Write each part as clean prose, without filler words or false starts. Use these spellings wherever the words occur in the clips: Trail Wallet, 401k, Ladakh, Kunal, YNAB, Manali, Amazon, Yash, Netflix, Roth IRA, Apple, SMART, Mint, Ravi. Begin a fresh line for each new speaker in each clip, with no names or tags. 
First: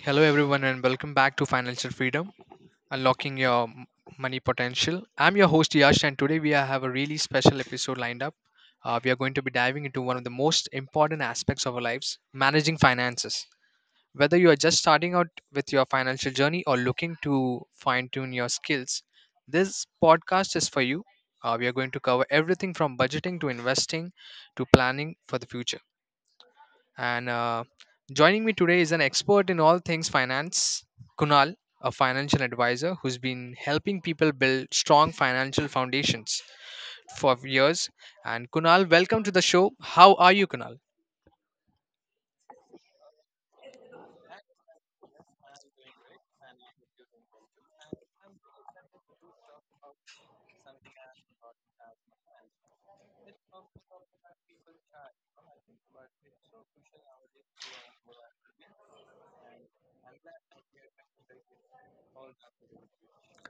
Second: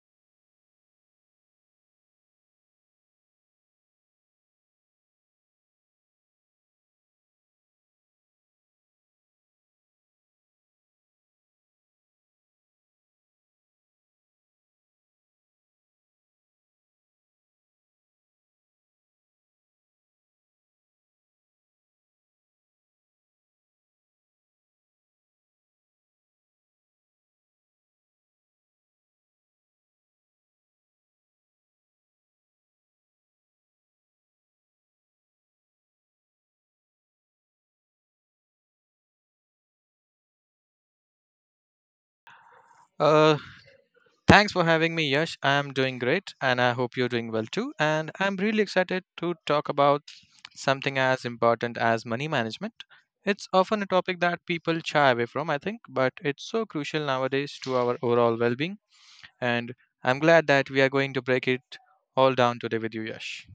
Hello, everyone, and welcome back to Financial Freedom Unlocking Your M- Money Potential. I'm your host, Yash, and today have a really special episode lined up. We are going to be diving into one of the most important aspects of our lives managing finances. Whether you are just starting out with your financial journey or looking to fine tune your skills, this podcast is for you. We are going to cover everything from budgeting to investing to planning for the future. And joining me today is an expert in all things finance, Kunal, a financial advisor who's been helping people build strong financial foundations for years. And Kunal, welcome to the show. How are you, Kunal?
Uh, Thanks for having me, Yash. I'm doing great, and I hope you're doing well too. And I'm really excited to talk about something as important as money management. It's often a topic that people shy away from, I think, but it's so crucial nowadays to our overall well being. And I'm glad that we are going to break it all down today with you, Yash.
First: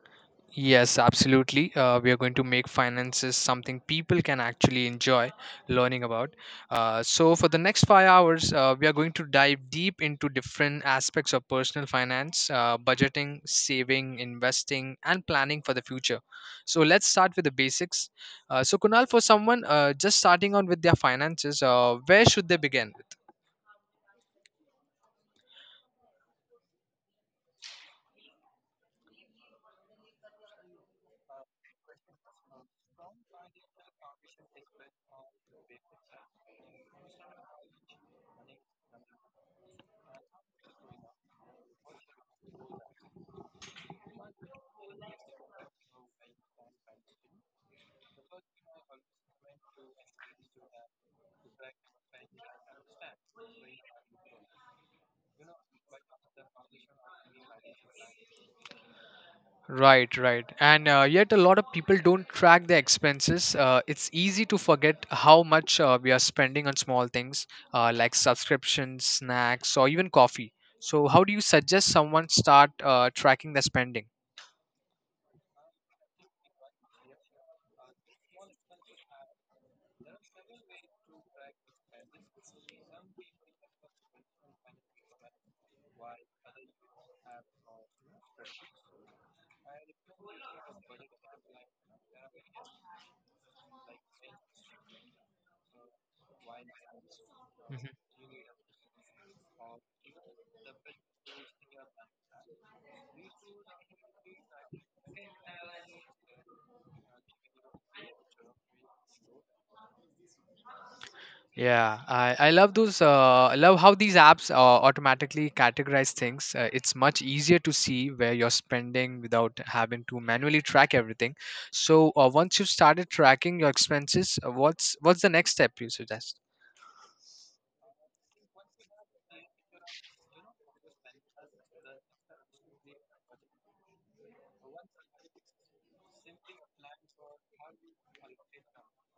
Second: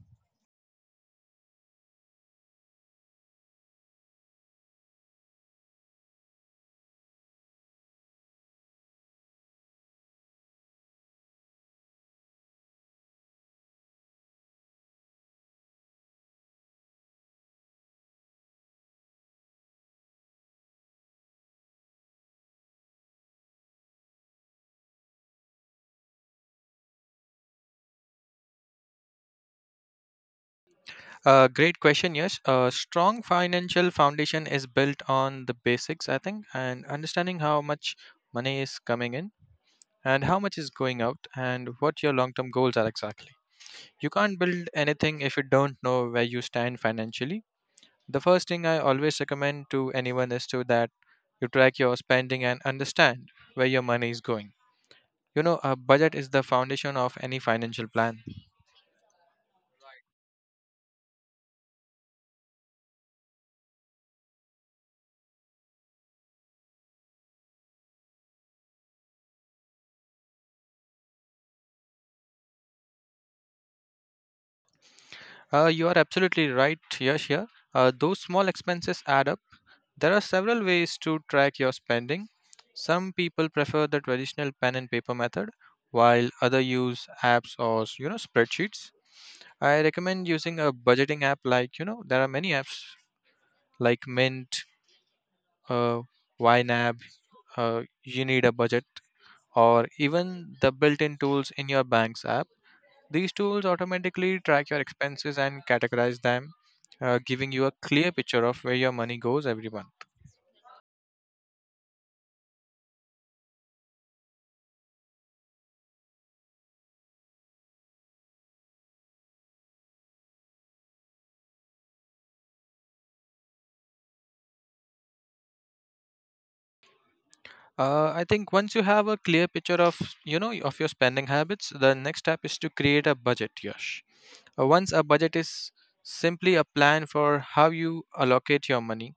Yes, absolutely. We are going to make finances something people can actually enjoy learning about. So, for the next 5 hours, we are going to dive deep into different aspects of personal finance, budgeting, saving, investing, and planning for the future. So, let's start with the basics. So, Kunal, for someone just starting on with their finances, where should they begin?
Great question. Yes, a strong financial foundation is built on the basics, I think, and understanding how much money is coming in and how much is going out and what your long term goals are exactly. You can't build anything if you don't know where you stand financially. The first thing I always recommend to anyone is to that you track your spending and understand where your money is going. You know, a budget is the foundation of any financial plan.
Right, right. And yet, a lot of people don't track their expenses. It's easy to forget how much we are spending on small things like subscriptions, snacks, or even coffee. So, how do you suggest someone start tracking their spending?
You are absolutely right, Yash, here. Those small expenses add up. There are several ways to track your spending. Some people prefer the traditional pen and paper method, while others use apps or, you know, spreadsheets. I recommend using a budgeting app like, you know, there are many apps like Mint, uh, YNAB,
Mhm.
You Need a Budget, or even the built-in tools in your bank's app. These tools automatically track your expenses and categorize them, giving you a clear picture of where your money goes every month.
Yeah, I love those. I love how these apps automatically categorize things. It's much easier to see where you're spending without having to manually track everything. So once you've started tracking your expenses, what's the next step you suggest?
I think once you have a clear picture of, you know, of your spending habits, the next step is to create a budget, Yash. Once a budget is simply a plan for how you allocate your money,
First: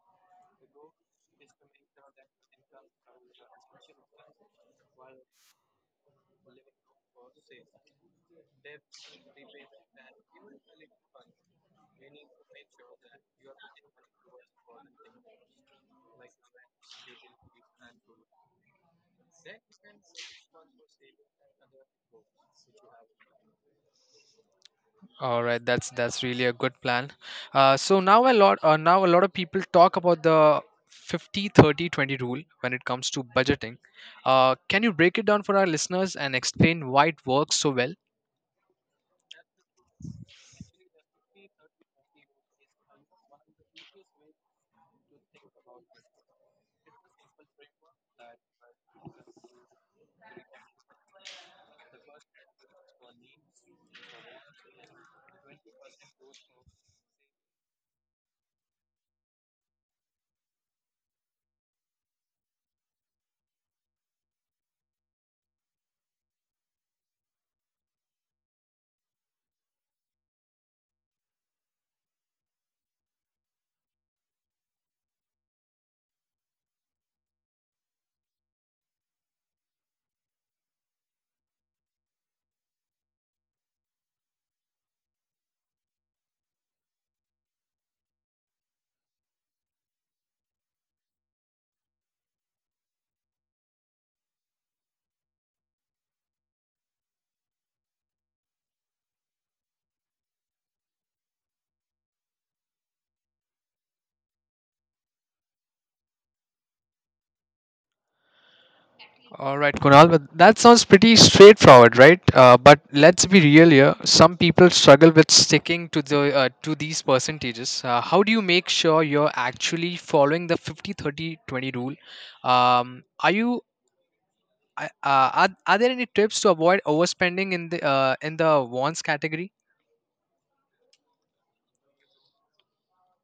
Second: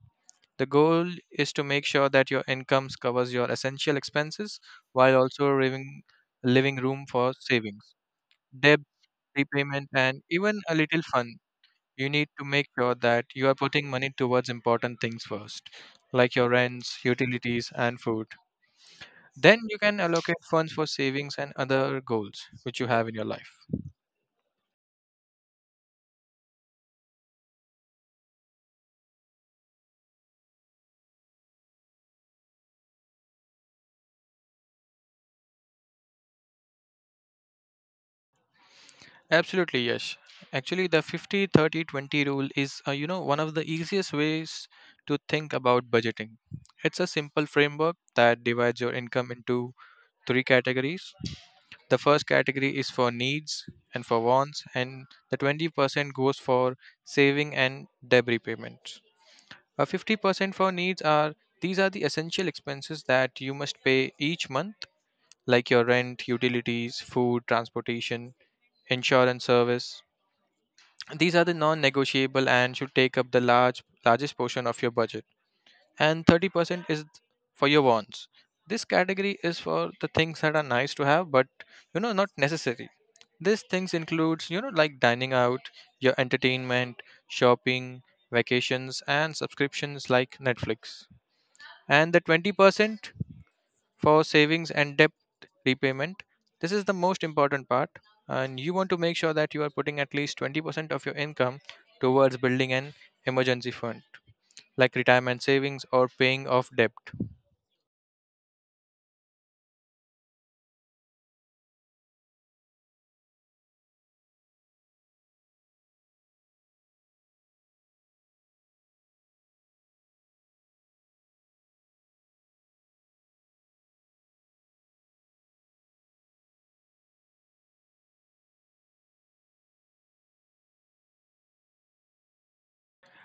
the goal is to make sure that your incomes covers your essential expenses while also leaving living room for savings, debt repayment, and even a little fun. You need to make sure that you are putting money towards important things first, like your rents, utilities, and food, then you can allocate funds for savings and other goals which you have in your life.
All right, that's really a good plan. So now a lot of people talk about the 50/30/20 rule when it comes to budgeting. Can you break it down for our listeners and explain why it works so well?
Absolutely, yes. Actually, the 50/30/20 rule is you know, one of the easiest ways to think about budgeting. It's a simple framework that divides your income into three categories. The first category is for needs, and for wants, and the 20% goes for saving and debt repayments. 50% for needs are these are the essential expenses that you must pay each month, like your rent, utilities, food, transportation, insurance service. These are the non-negotiable and should take up the largest portion of your budget. And 30% is for your wants. This category is for the things that are nice to have but, you know, not necessary. These things includes, you know, like dining out, your entertainment, shopping, vacations, and subscriptions like Netflix. And the 20% for savings and debt repayment. This is the most important part, and you want to make sure that you are putting at least 20% of your income towards building an emergency fund, like retirement savings or paying off debt.
All right, Kunal, but that sounds pretty straightforward, right? But let's be real here. Some people struggle with sticking to the to these percentages. How do you make sure you're actually following the 50/30/20 rule? Um, are you I- are there any tips to avoid overspending in the wants category?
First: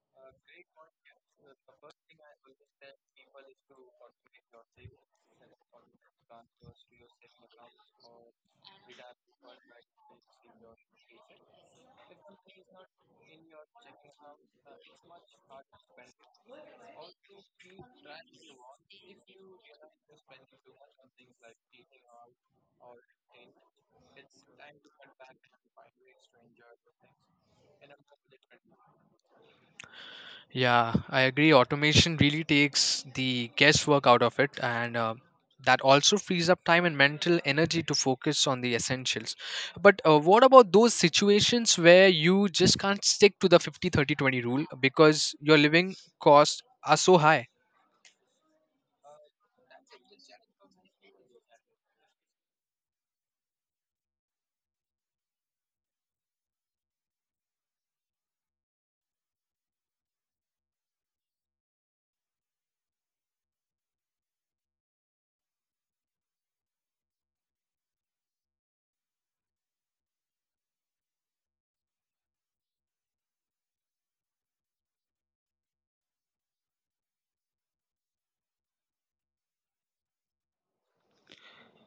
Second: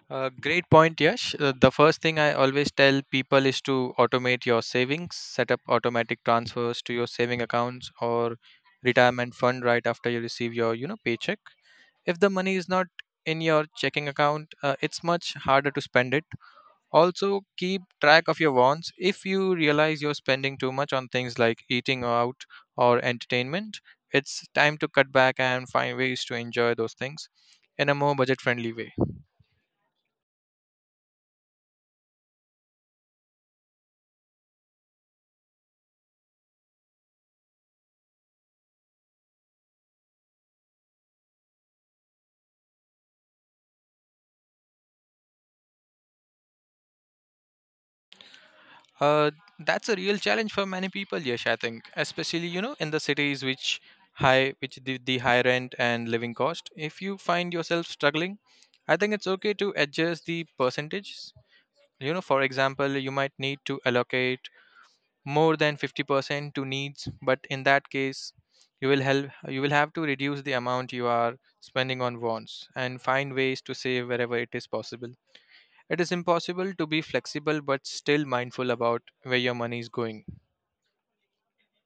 Great point, Yash. The first thing I always tell people is to automate your savings, set up automatic transfers to your saving accounts or retirement fund right after you receive your, you know, paycheck. If the money is not in your checking account, it's much harder to spend it. Also, keep track of your wants. If you realize you're spending too much on things like eating out or entertainment, it's time to cut back and find ways to enjoy those things in a more budget friendly way.
Yeah, I agree, automation really takes the guesswork out of it, and that also frees up time and mental energy to focus on the essentials. But what about those situations where you just can't stick to the 50/30/20 rule because your living costs are so high?
Uh, that's a real challenge for many people, Yash, I think, especially, you know, in the cities which high, which the high rent and living cost. If you find yourself struggling, I think it's okay to adjust the percentages. You know, for example, you might need to allocate more than 50% to needs, but in that case, you will help. You will have to reduce the amount you are spending on wants and find ways to save wherever it is possible. It is impossible to be flexible but still mindful about where your money is going.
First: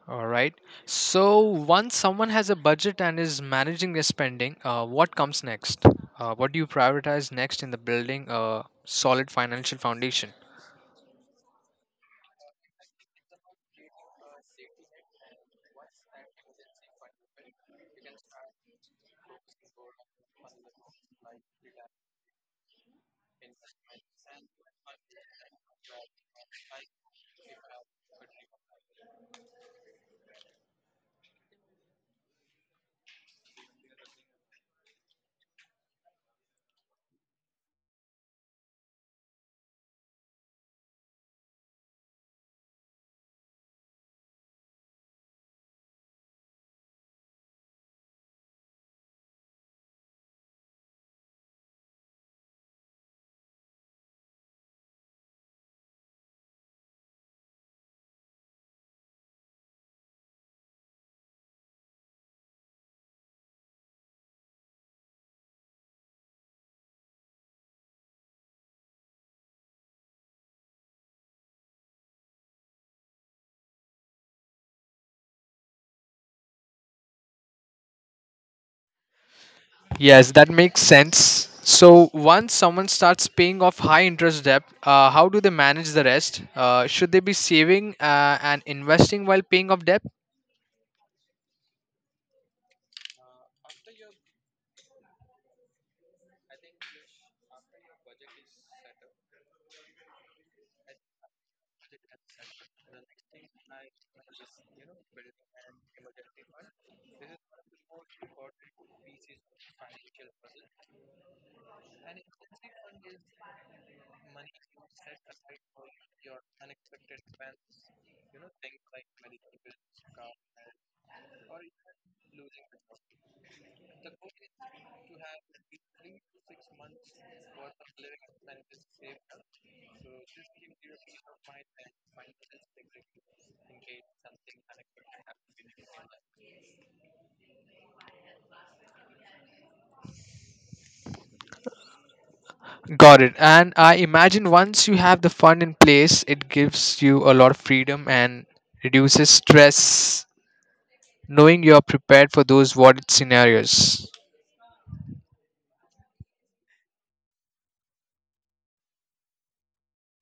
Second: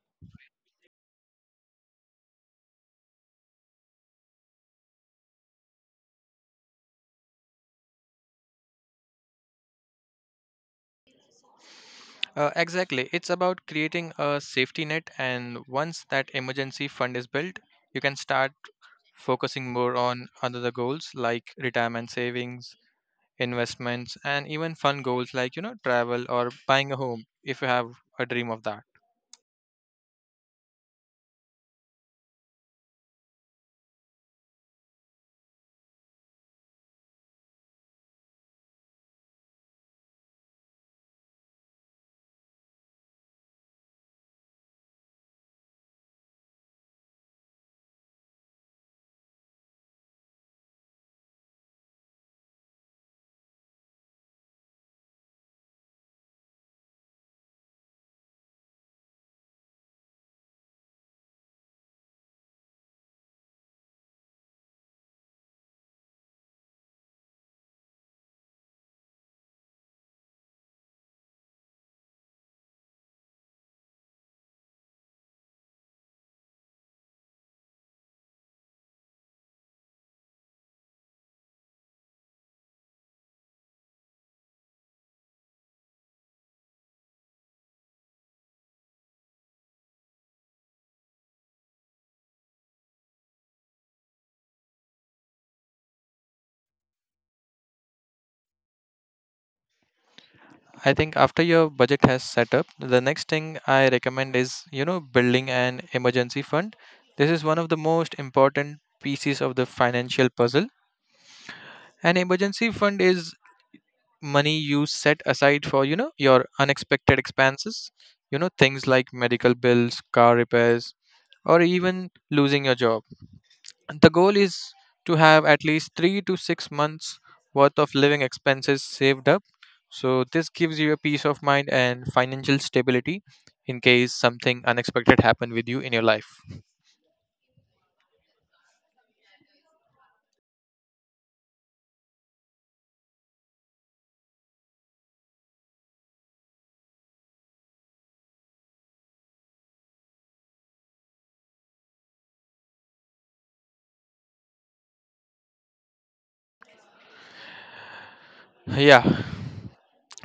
All right. So once someone has a budget and is managing their spending, what comes next? What do you prioritize next in the building a solid financial foundation?
Exactly. It's about creating a safety net, and once that emergency fund is built, you can start focusing more on other goals like retirement savings, investments, and even fun goals like, you know, travel or buying a home if you have a dream of that.
Yes, that makes sense. So once someone starts paying off high interest debt, how do they manage the rest? Should they be saving and investing while paying off debt?
I think after your budget has set up, the next thing I recommend is, you know, building an emergency fund. This is one of the most important pieces of the financial puzzle. An emergency fund is money you set aside for, you know, your unexpected expenses, you know, things like medical bills, car repairs, or even losing your job. The goal is to have at least 3 to 6 months worth of living expenses saved up. So, this gives you a peace of mind and financial stability in case something unexpected happened with you in your life.
Got it. And I imagine once you have the fund in place, it gives you a lot of freedom and reduces stress knowing you're prepared for those what if scenarios.
Yeah,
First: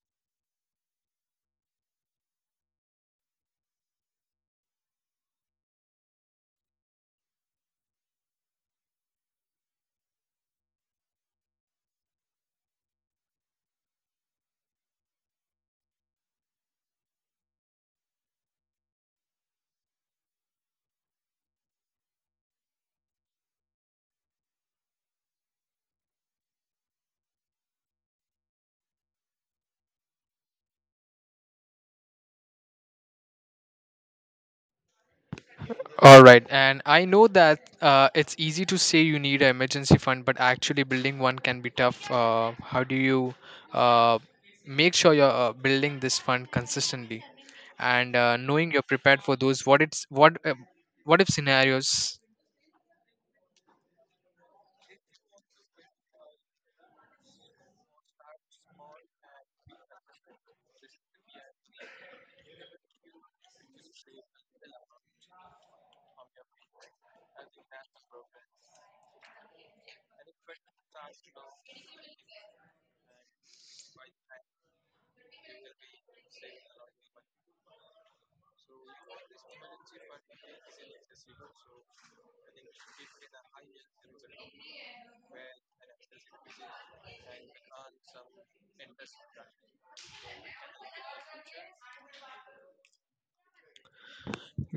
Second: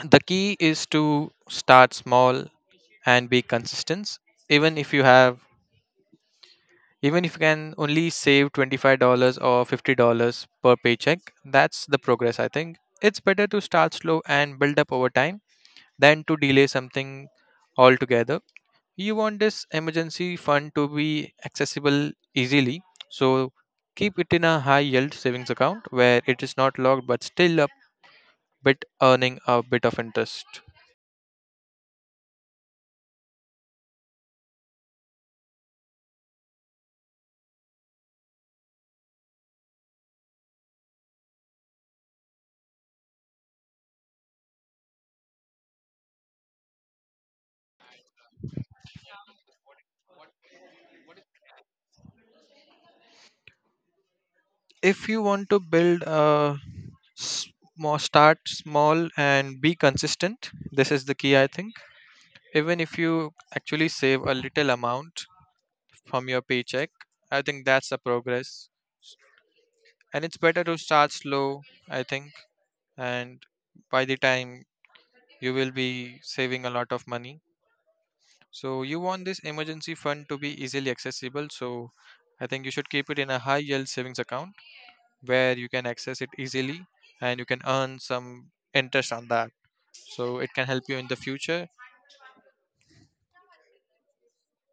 the key is to start small and be consistent. Even if you have, Even if you can only save $25 or $50 per paycheck, that's the progress, I think. It's better to start slow and build up over time than to delay something altogether. You want this emergency fund to be accessible easily, so keep it in a high yield savings account where it is not locked but still a bit earning a bit of interest.
All right, and I know that it's easy to say you need an emergency fund, but actually building one can be tough. Uh, how do you uh, make sure you're building this fund consistently, and knowing you're prepared for those what if scenarios?
If you want to build a small, start small and be consistent, this is the key, I think. Even if you actually save a little amount from your paycheck, I think that's a progress. And it's better to start slow, I think, and by the time you will be saving a lot of money, so you want this emergency fund to be easily accessible, so I think you should keep it in a high yield savings account where you can access it easily, and you can earn some interest on that, so it can help you in the future.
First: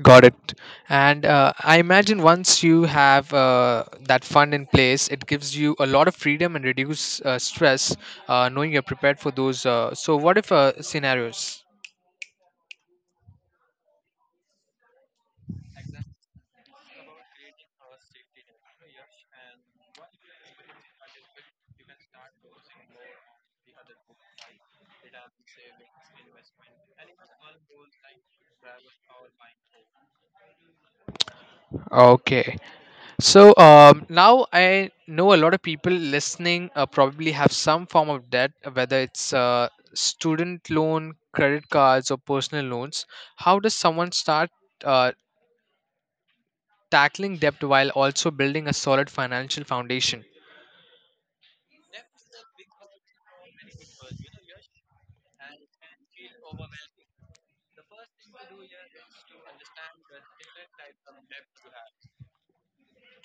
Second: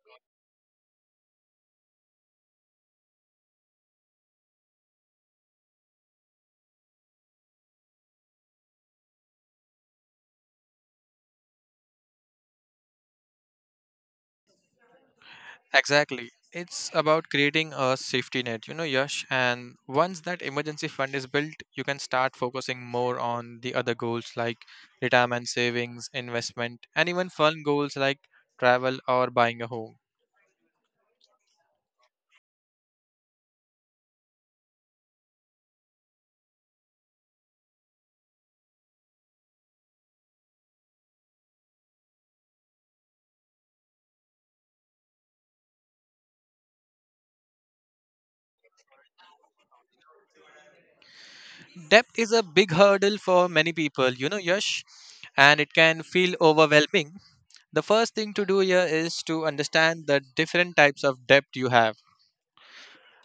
Got it. And I imagine once you have that fund in place, it gives you a lot of freedom and reduce stress, knowing you're prepared for those. So, what if scenarios?
Exactly. It's about creating a safety net, you know, Yash. And once that emergency fund is built, you can start focusing more on the other goals like retirement savings, investment, and even fun goals like travel or buying a home.
Okay. So now I know a lot of people listening probably have some form of debt, whether it's student loan, credit cards, or personal loans. How does someone start uh, tackling debt while also building a solid financial foundation?
Debt is a big hurdle for many people, you know, Yash, and it can feel overwhelming. The first thing to do here is to understand the different types of debt you have.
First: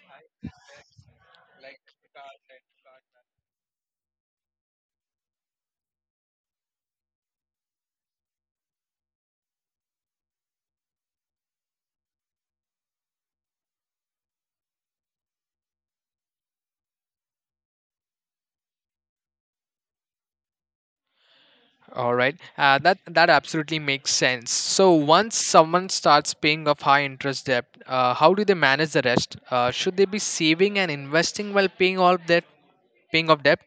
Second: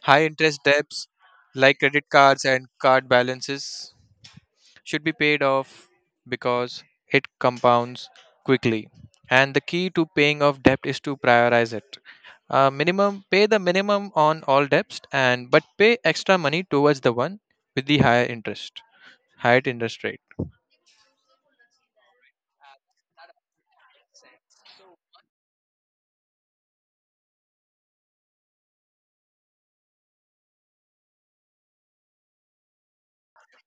High interest debts like credit cards and card balances should be paid off because it compounds quickly. And the key to paying off debt is to prioritize it. Minimum Pay the minimum on all debts and but pay extra money towards the one with the higher interest rate.
All right, that absolutely makes sense. So once someone starts paying off high interest debt, how do they manage the rest? Should they be saving and investing while paying off debt?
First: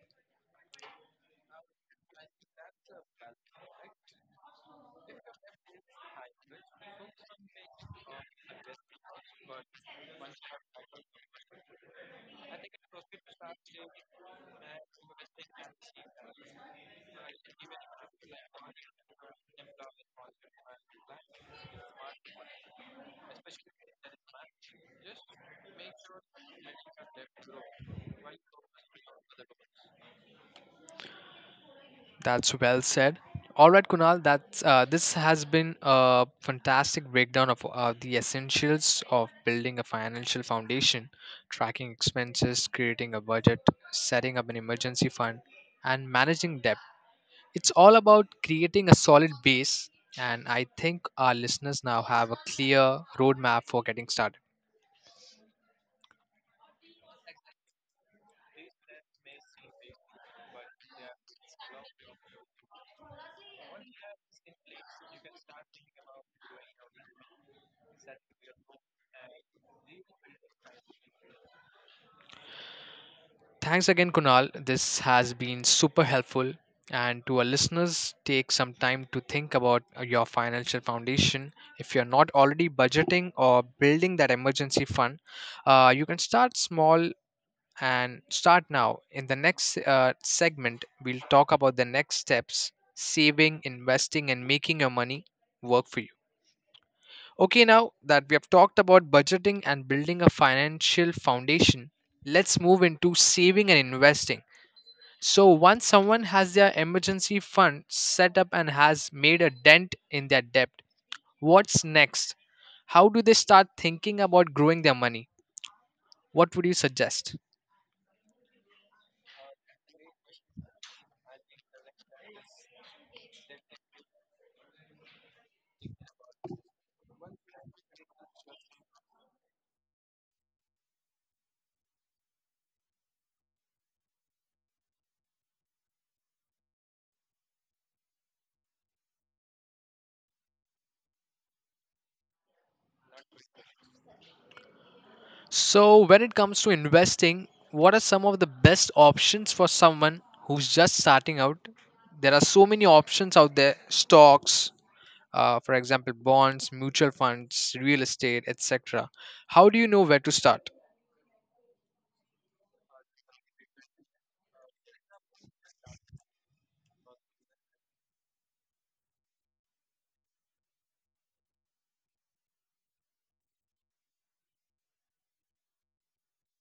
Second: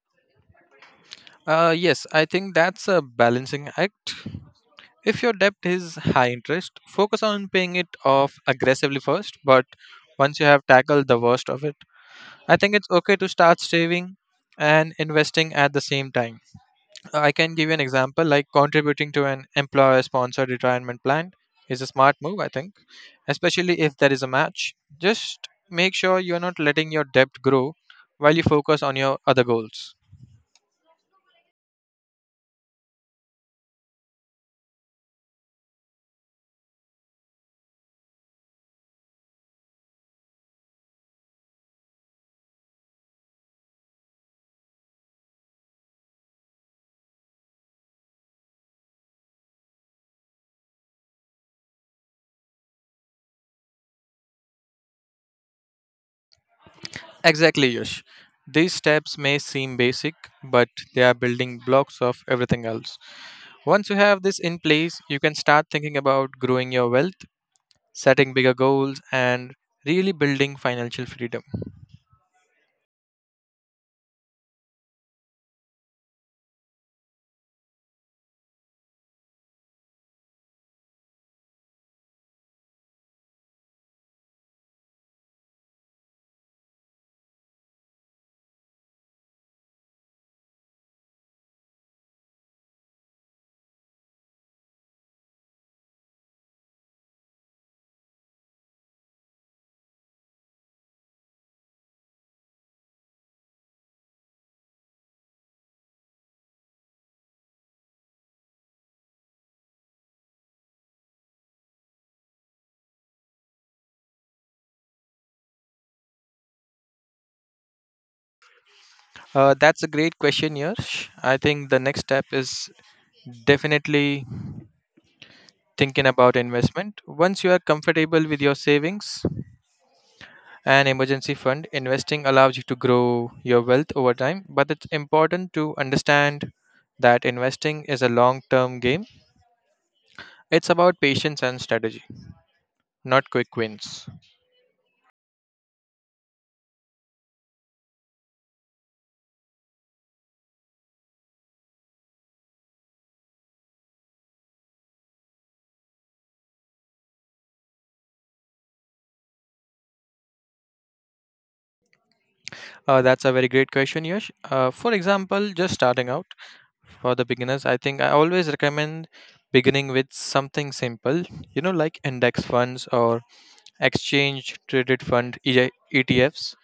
Yes, I think that's a balancing act. If your debt is high interest, focus on paying it off aggressively first, but once you have tackled the worst of it, I think it's okay to start saving and investing at the same time. I can give you an example like contributing to an employer sponsored retirement plan is a smart move, I think, especially if there is a match. Just make sure you're not letting your debt grow while you focus on your other goals.
That's well said. All right, Kunal, that's this has been a fantastic breakdown of the essentials of building a financial foundation, tracking expenses, creating a budget, setting up an emergency fund, and managing debt. It's all about creating a solid base, and I think our listeners now have a clear roadmap for getting started.
Exactly, Yash. These steps may seem basic, but they are building blocks of everything else. Once you have this in place, you can start thinking about growing your wealth, setting bigger goals, and really building financial freedom.
Thanks again, Kunal. This has been super helpful. And to our listeners, take some time to think about your financial foundation. If you're not already budgeting or building that emergency fund, you can start small and start now. In the next segment, we'll talk about the next steps saving, investing, and making your money work for you. Okay, now that we have talked about budgeting and building a financial foundation, let's move into saving and investing. So, once someone has their emergency fund set up and has made a dent in their debt, what's next? How do they start thinking about growing their money? What would you suggest?
That's a great question, Yash. I think the next step is definitely thinking about investment. Once you are comfortable with your savings, an emergency fund, investing allows you to grow your wealth over time, but it's important to understand that investing is a long term game. It's about patience and strategy, not quick wins.
So, when it comes to investing, what are some of the best options for someone who's just starting out? There are so many options out there stocks, for example, bonds, mutual funds, real estate, etc. How do you know where to start?
That's a very great question, Yash. For example, just starting out for the beginners, I think I always recommend beginning with something simple, you know, like index funds or exchange traded fund EJ ETFs.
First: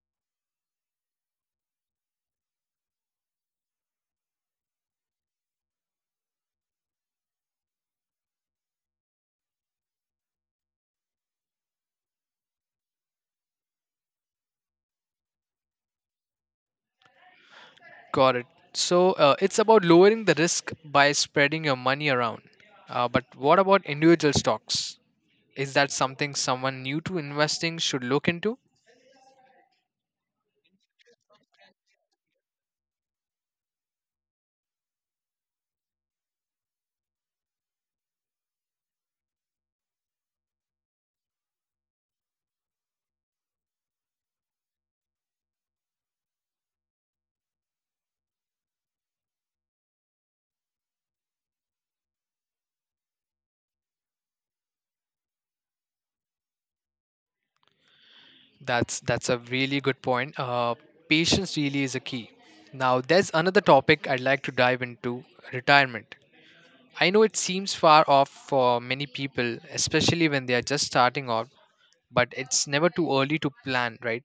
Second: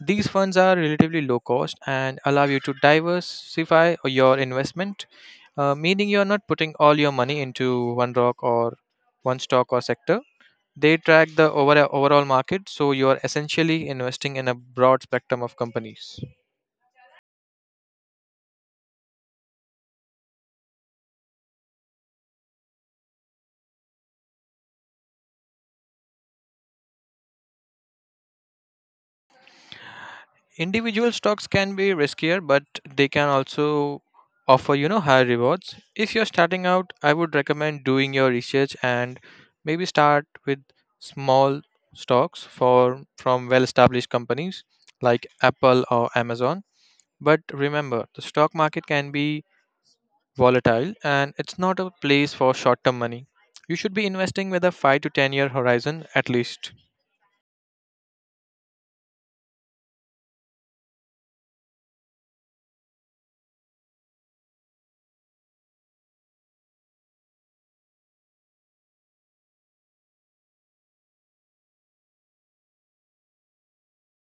These funds are relatively low cost and allow you to diversify your investment, meaning you're not putting all your money into one stock or sector. They track the overall market, so you're essentially investing in a broad spectrum of companies.
Got it. So it's about lowering the risk by spreading your money around. But what about individual stocks? Is that something someone new to investing should look into?
Individual stocks can be riskier, but they can also offer, you know, high rewards. If you're starting out, I would recommend doing your research and maybe start with small stocks for from well-established companies like Apple or Amazon. But remember, the stock market can be volatile, and it's not a place for short-term money. You should be investing with a 5 to 10 year horizon at least.
That's a really good point. Patience really is a key. Now there's another topic I'd like to dive into: retirement. I know it seems far off for many people, especially when they are just starting out, but it's never too early to plan, right?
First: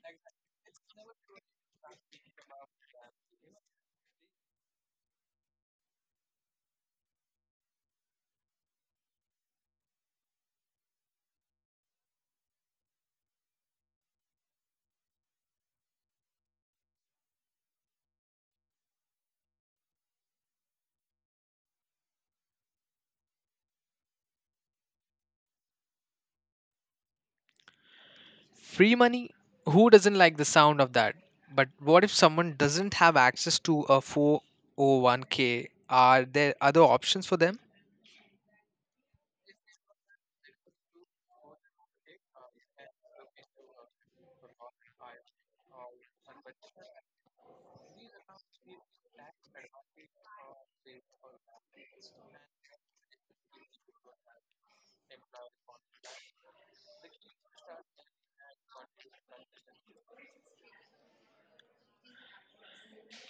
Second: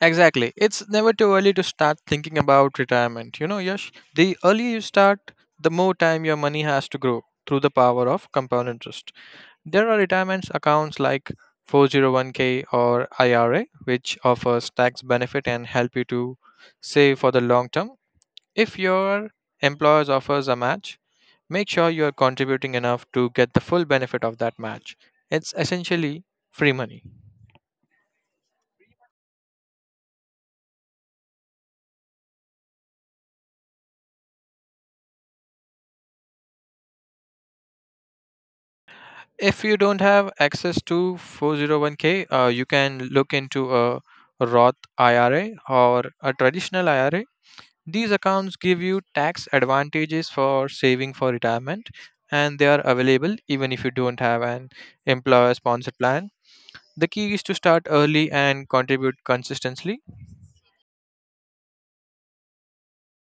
Exactly. It's never too early to start thinking about retirement. You know, Yash, the earlier you start, the more time your money has to grow through the power of compound interest. There are retirement accounts like 401k or IRA, which offers tax benefit and help you to save for the long term. If your employer offers a match, make sure you are contributing enough to get the full benefit of that match. It's essentially free money.
Free money, who doesn't like the sound of that? But what if someone doesn't have access to a 401k? Are there other options for them?
If you don't have access to 401k, you can look into a Roth IRA or a traditional IRA. These accounts give you tax advantages for saving for retirement, and they are available even if you don't have an employer sponsored plan. The key is to start early and contribute consistently.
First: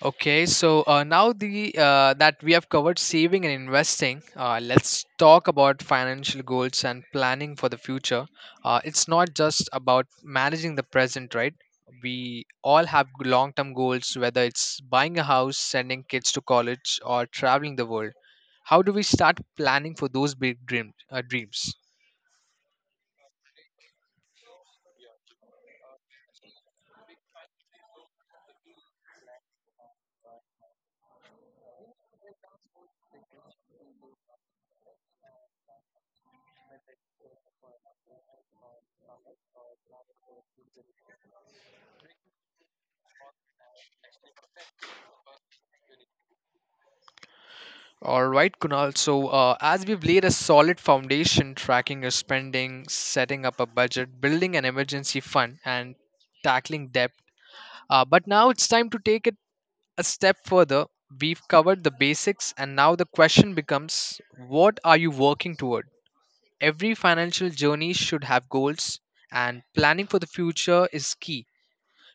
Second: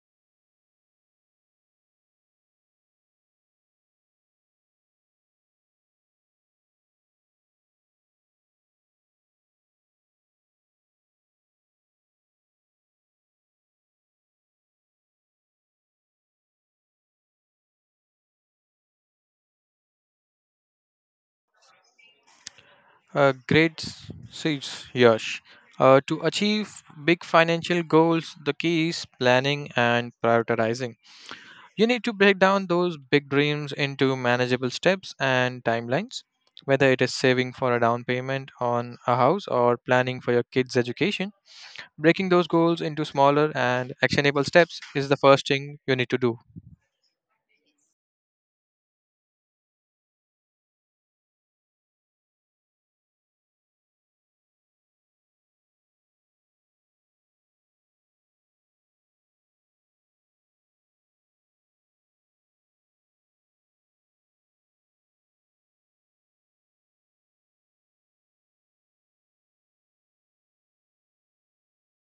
Okay, so now the that we have covered saving and investing, let's talk about financial goals and planning for the future. It's not just about managing the present, right? We all have long-term goals, whether it's buying a house, sending kids to college, or traveling the world. How do we start planning for those big dreams?
Great sales, Yash. To achieve big financial goals, the key is planning and prioritizing. You need to break down those big dreams into manageable steps and timelines, whether it is saving for a down payment on a house or planning for your kids' education. Breaking those goals into smaller and actionable steps is the first thing you need to do.
All right, Kunal. So, as we've laid a solid foundation, tracking your spending, setting up a budget, building an emergency fund, and tackling debt. But now it's time to take it a step further. We've covered the basics, and now the question becomes what are you working toward? Every financial journey should have goals, and planning for the future is key.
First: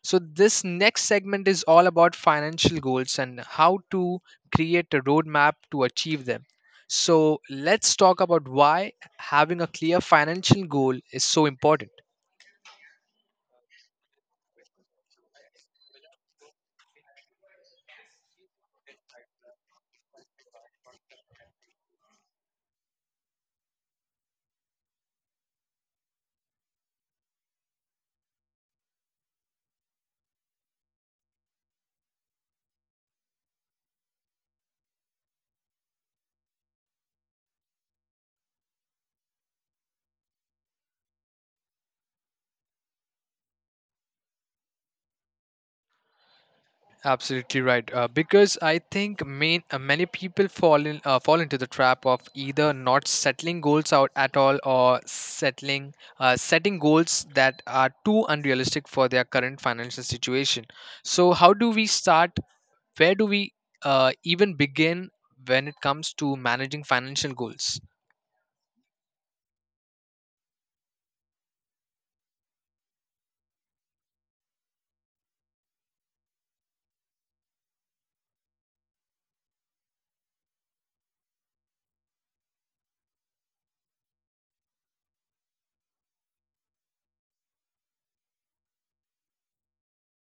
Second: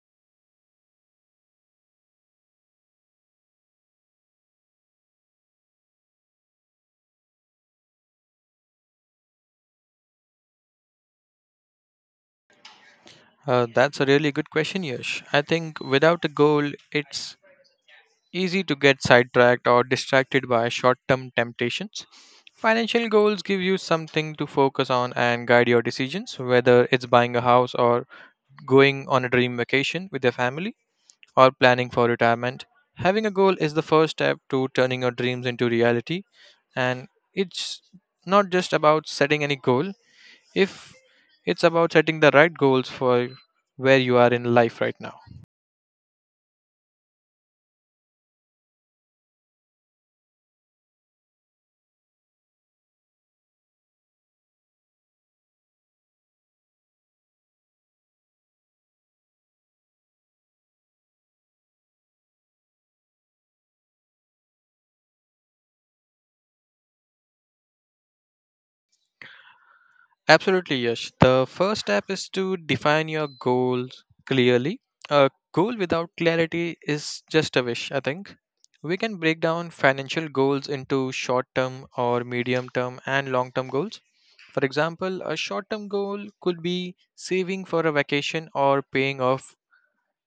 So, this next segment is all about financial goals and how to create a roadmap to achieve them. So, let's talk about why having a clear financial goal is so important.
That's a really good question, Yash. I think without a goal, it's easy to get sidetracked or distracted by short term temptations. Financial goals give you something to focus on and guide your decisions, whether it's buying a house or going on a dream vacation with their family, or planning for retirement. Having a goal is the first step to turning your dreams into reality, and it's not just about setting any goal, if it's about setting the right goals for where you are in life right now.
Absolutely right. Because I think many people fall into the trap of either not settling goals out at all, or settling setting goals that are too unrealistic for their current financial situation. So, how do we start where do we even begin when it comes to managing financial goals?
Absolutely, Yash. The first step is to define your goals clearly. A goal without clarity is just a wish, I think. We can break down financial goals into short term or medium term and long term goals. For example, a short term goal could be saving for a vacation or paying off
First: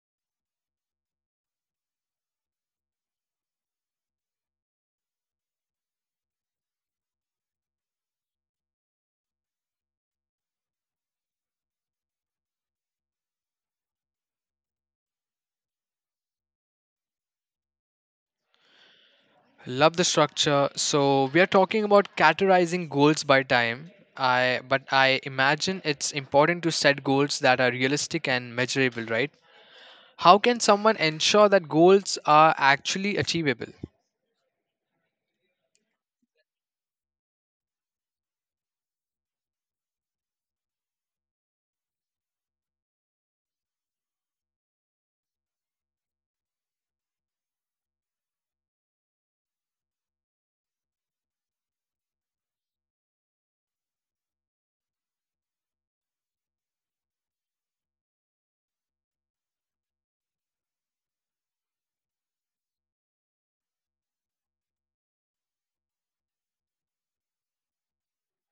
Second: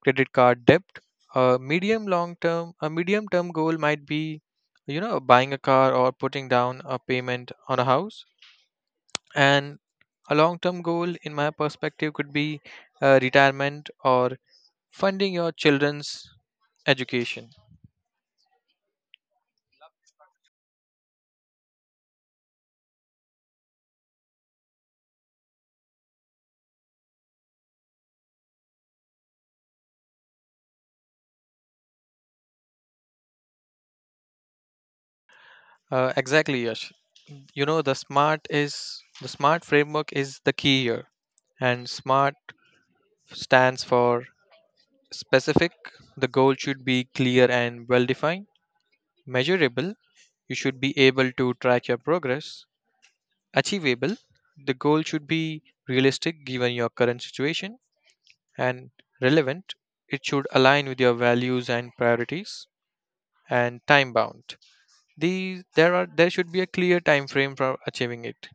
credit card debt. A medium long term a medium term goal might be, you know, buying a car or putting down a payment on a house, and a long term goal in my perspective could be retirement or funding your children's education.
Love the structure. So we are talking about categorizing goals by time. I but I imagine it's important to set goals that are realistic and measurable, right? How can someone ensure that goals are actually achievable?
Exactly, Yash. You know the smart is the smart framework is the key here, and smart stands for: specific, the goal should be clear and well defined. Measurable, you should be able to track your progress. Achievable, the goal should be realistic given your current situation. And relevant, it should align with your values and priorities. And time bound, these there are there should be a clear time frame for achieving it.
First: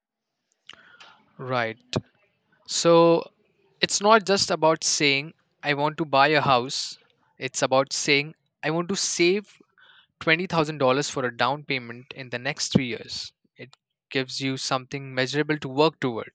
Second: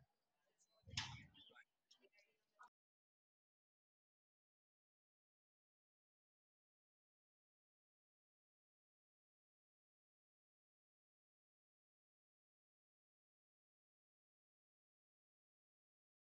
Right. So it's not just about saying I want to buy a house. It's about saying I want to save $20,000 for a down payment in the next 3 years. It gives you something measurable to work toward.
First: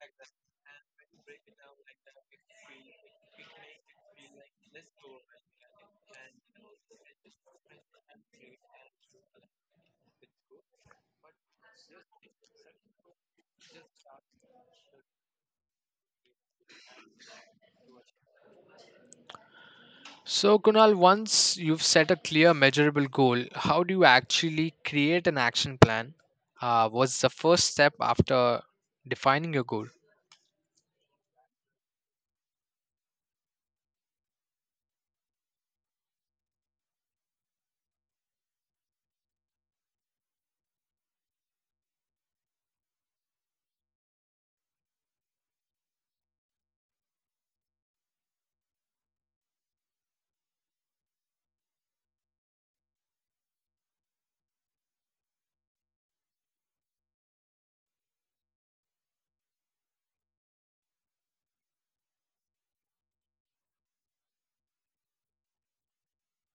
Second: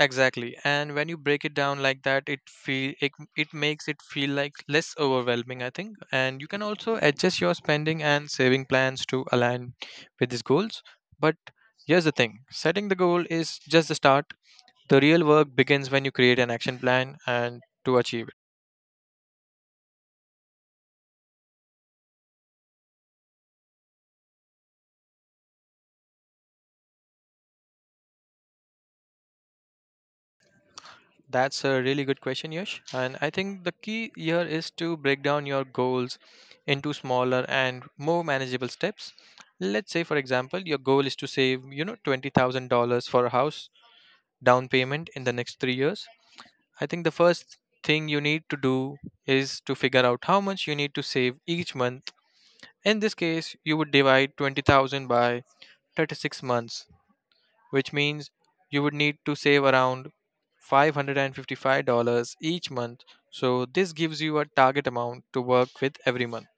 Exactly. And when you break it down like that, it feel it, it makes it feel like less overwhelming, I think. And you can also adjust your spending and saving plans to align with these goals. But here's the thing, setting the goal is just the start. The real work begins when you create an action plan and to achieve.
So, Kunal, once you've set a clear, measurable goal, how do you actually create an action plan? What's the first step after defining your goal?
That's a really good question, Yash. And I think the key here is to break down your goals into smaller and more manageable steps. Let's say, for example, your goal is to save, you know, $20,000 for a house down payment in the next 3 years. I think the first thing you need to do is to figure out how much you need to save each month. In this case, you would divide 20,000 by 36 months, which means you would need to save around $555 each month. So this gives you a target amount to work with every month.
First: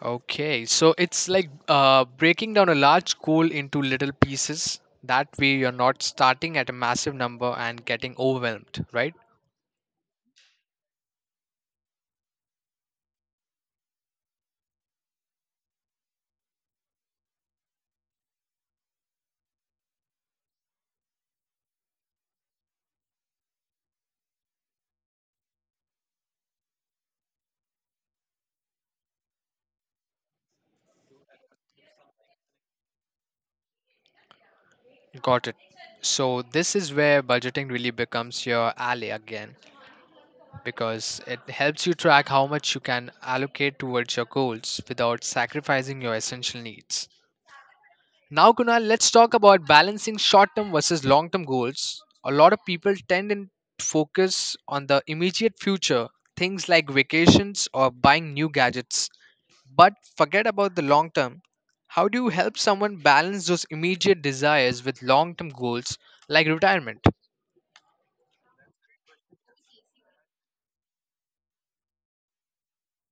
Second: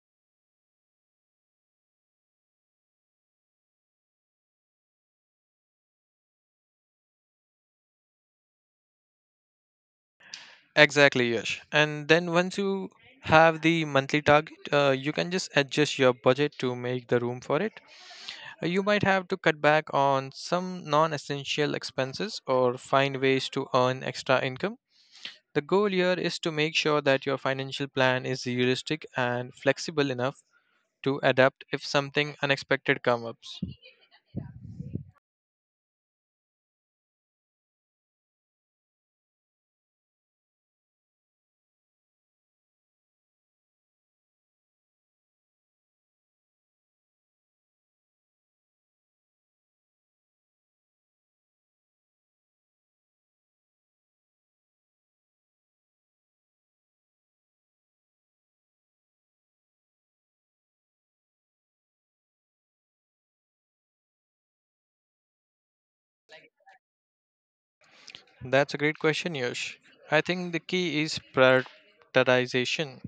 Okay, so it's like breaking down a large goal into little pieces. That way, you're not starting at a massive number and getting overwhelmed, right?
Exactly, Yash. And then once you have the monthly target, you can just adjust your budget to make the room for it. You might have to cut back on some non essential expenses or find ways to earn extra income. The goal here is to make sure that your financial plan is realistic and flexible enough to adapt if something unexpected comes up.
Got it. So, this is where budgeting really becomes your ally again because it helps you track how much you can allocate towards your goals without sacrificing your essential needs. Now, Kunal, let's talk about balancing short term versus long term goals. A lot of people tend to focus on the immediate future, things like vacations or buying new gadgets, but forget about the long term. How do you help someone balance those immediate desires with long term goals like retirement?
That's a great question, Yush. I think the key is prioritization.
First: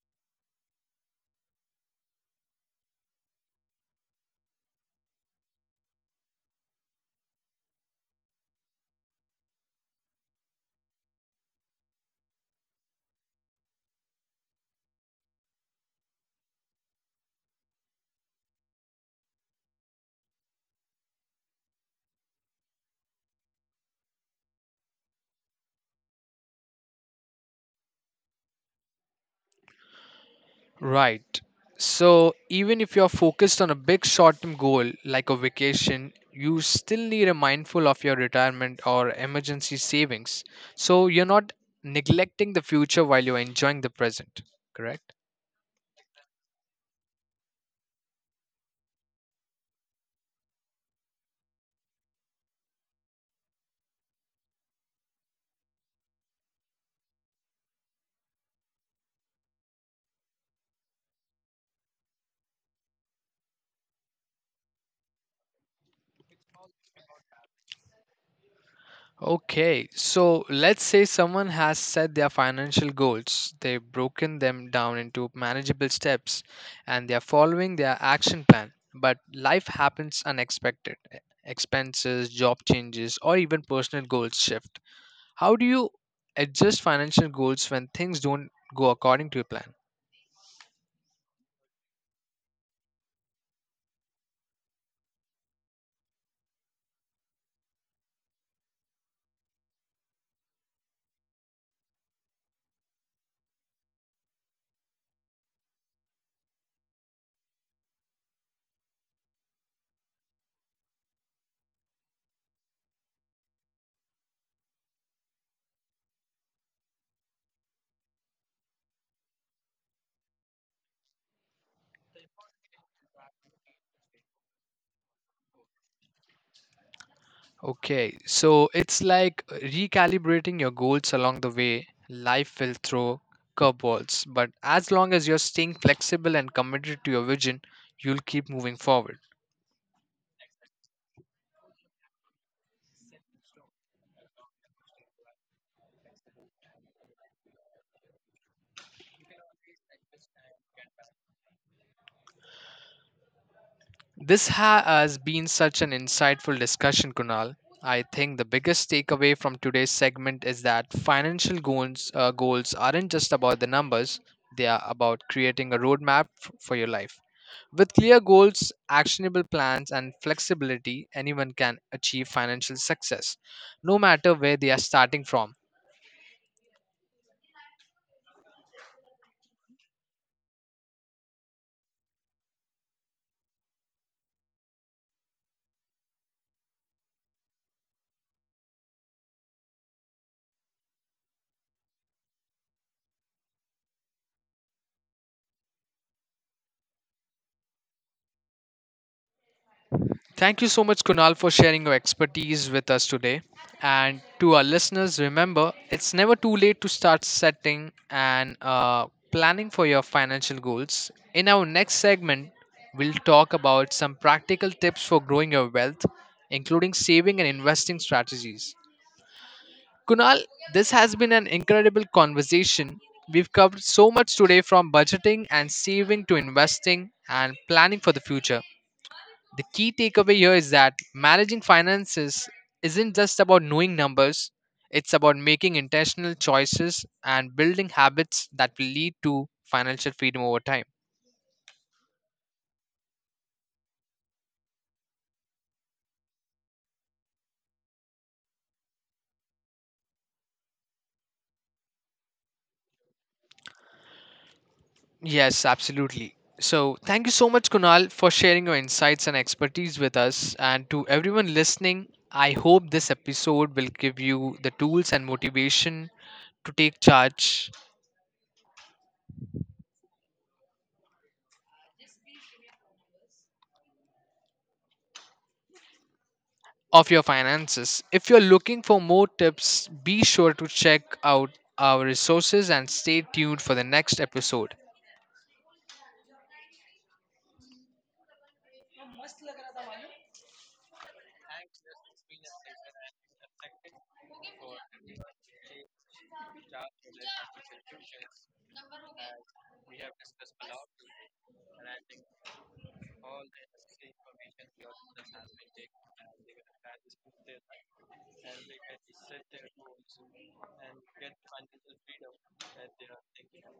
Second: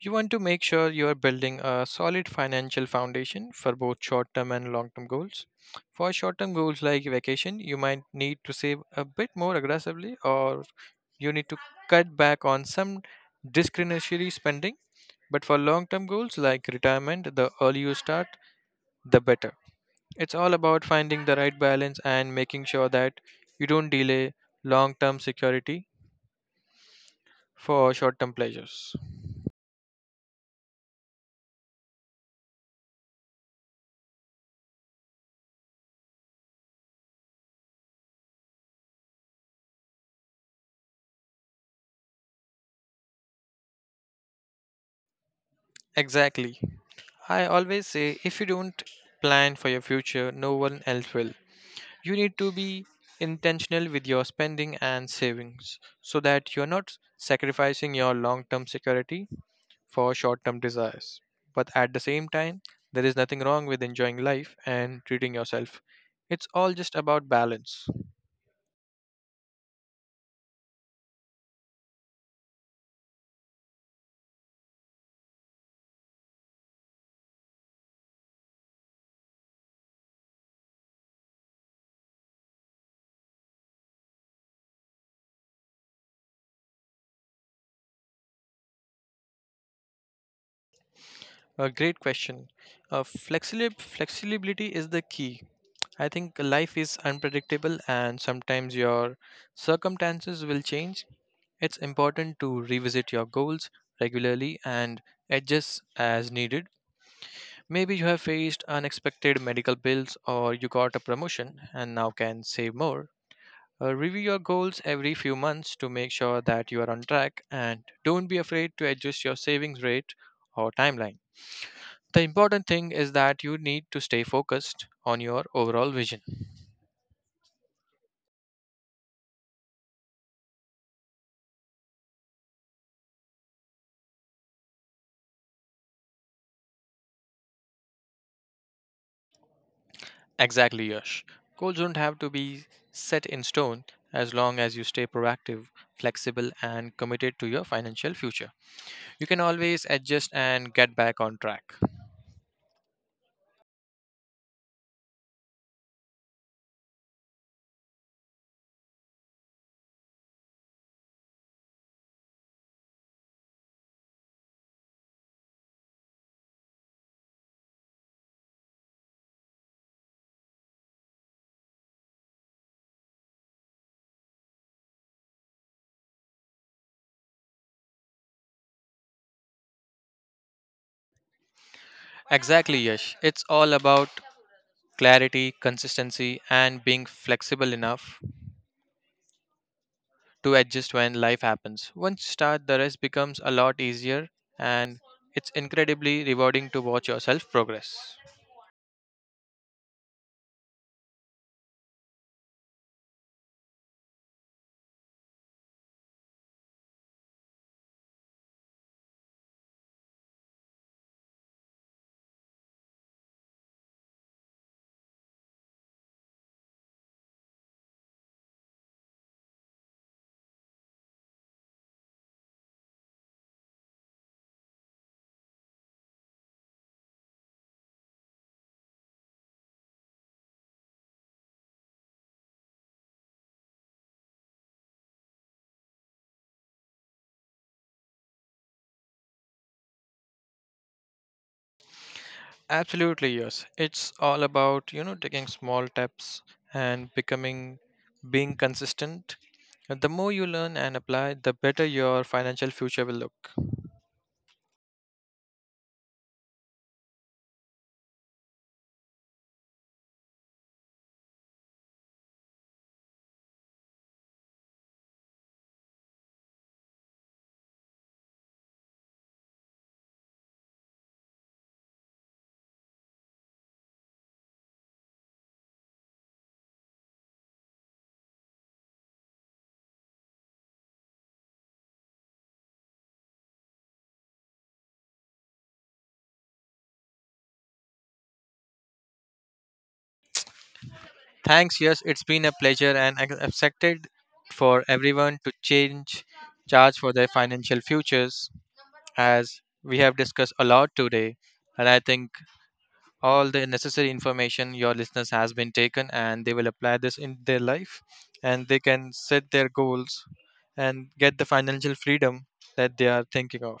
You want to make sure you are building a solid financial foundation for both short term and long term goals. For short term goals like vacation, you might need to save a bit more aggressively, or you need to cut back on some discretionary spending. But for long term goals like retirement, the earlier you start, the better. It's all about finding the right balance and making sure that you don't delay long term security for short term pleasures.
Right. So, even if you're focused on a big short term goal like a vacation, you still need a mindful of your retirement or emergency savings. So, you're not neglecting the future while you're enjoying the present, correct?
Exactly. I always say if you don't plan for your future, no one else will. You need to be intentional with your spending and savings so that you're not sacrificing your long term security for short term desires. But at the same time, there is nothing wrong with enjoying life and treating yourself. It's all just about balance.
Okay, so let's say someone has set their financial goals. They've broken them down into manageable steps and they're following their action plan. But life happens unexpected. Expenses, job changes, or even personal goals shift. How do you adjust financial goals when things don't go according to your plan?
A great question. Flexibility is the key. I think life is unpredictable and sometimes your circumstances will change. It's important to revisit your goals regularly and adjust as needed. Maybe you have faced unexpected medical bills or you got a promotion and now can save more. Review your goals every few months to make sure that you are on track, and don't be afraid to adjust your savings rate or timeline. The important thing is that you need to stay focused on your overall vision.
Okay, so it's like recalibrating your goals along the way. Life will throw curveballs, but as long as you're staying flexible and committed to your vision, you'll keep moving forward.
Exactly, Yash. Goals don't have to be set in stone as long as you stay proactive, flexible, and committed to your financial future. You can always adjust and get back on track.
This has been such an insightful discussion, Kunal. I think the biggest takeaway from today's segment is that financial goals aren't just about the numbers, they are about creating a roadmap for your life. With clear goals, actionable plans, and flexibility, anyone can achieve financial success, no matter where they are starting from.
Exactly, Yash. It's all about clarity, consistency, and being flexible enough to adjust when life happens. Once you start, the rest becomes a lot easier, and it's incredibly rewarding to watch yourself progress.
Thank you so much, Kunal, for sharing your expertise with us today. And to our listeners, remember it's never too late to start setting and planning for your financial goals. In our next segment, we'll talk about some practical tips for growing your wealth, including saving and investing strategies. Kunal, this has been an incredible conversation. We've covered so much today from budgeting and saving to investing and planning for the future. The key takeaway here is that managing finances isn't just about knowing numbers, it's about making intentional choices and building habits that will lead to financial freedom over time.
Absolutely, yes. It's all about, you know, taking small steps and becoming being consistent. And the more you learn and apply, the better your financial future will look.
Yes, absolutely. So, thank you so much, Kunal, for sharing your insights and expertise with us. And to everyone listening, I hope this episode will give you the tools and motivation to take charge of your finances. If you're looking for more tips, be sure to check out our resources and stay tuned for the next episode.
Thanks, yes, it's been a pleasure and accepted for everyone to change charge for their financial futures as we have discussed a lot today, and I think all the necessary information your listeners has been taken and they will apply this in their life, and they can set their goals and get the financial freedom that they are thinking of.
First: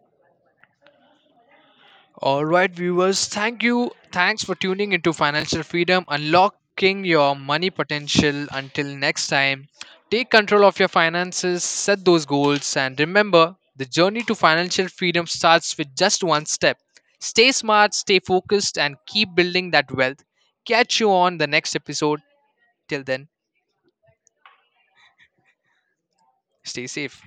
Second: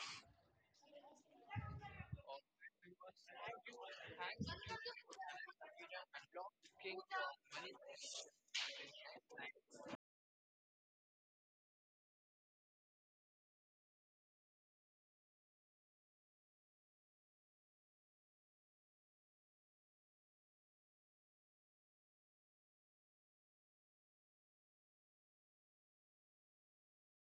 All right, viewers, thank you. Thanks for tuning into Financial Freedom, unlocking your money potential. Until next time, take control of your finances, set those goals, and remember the journey to financial freedom starts with just one step. Stay smart, stay focused, and keep building that wealth. Catch you on the next episode. Till then, stay safe.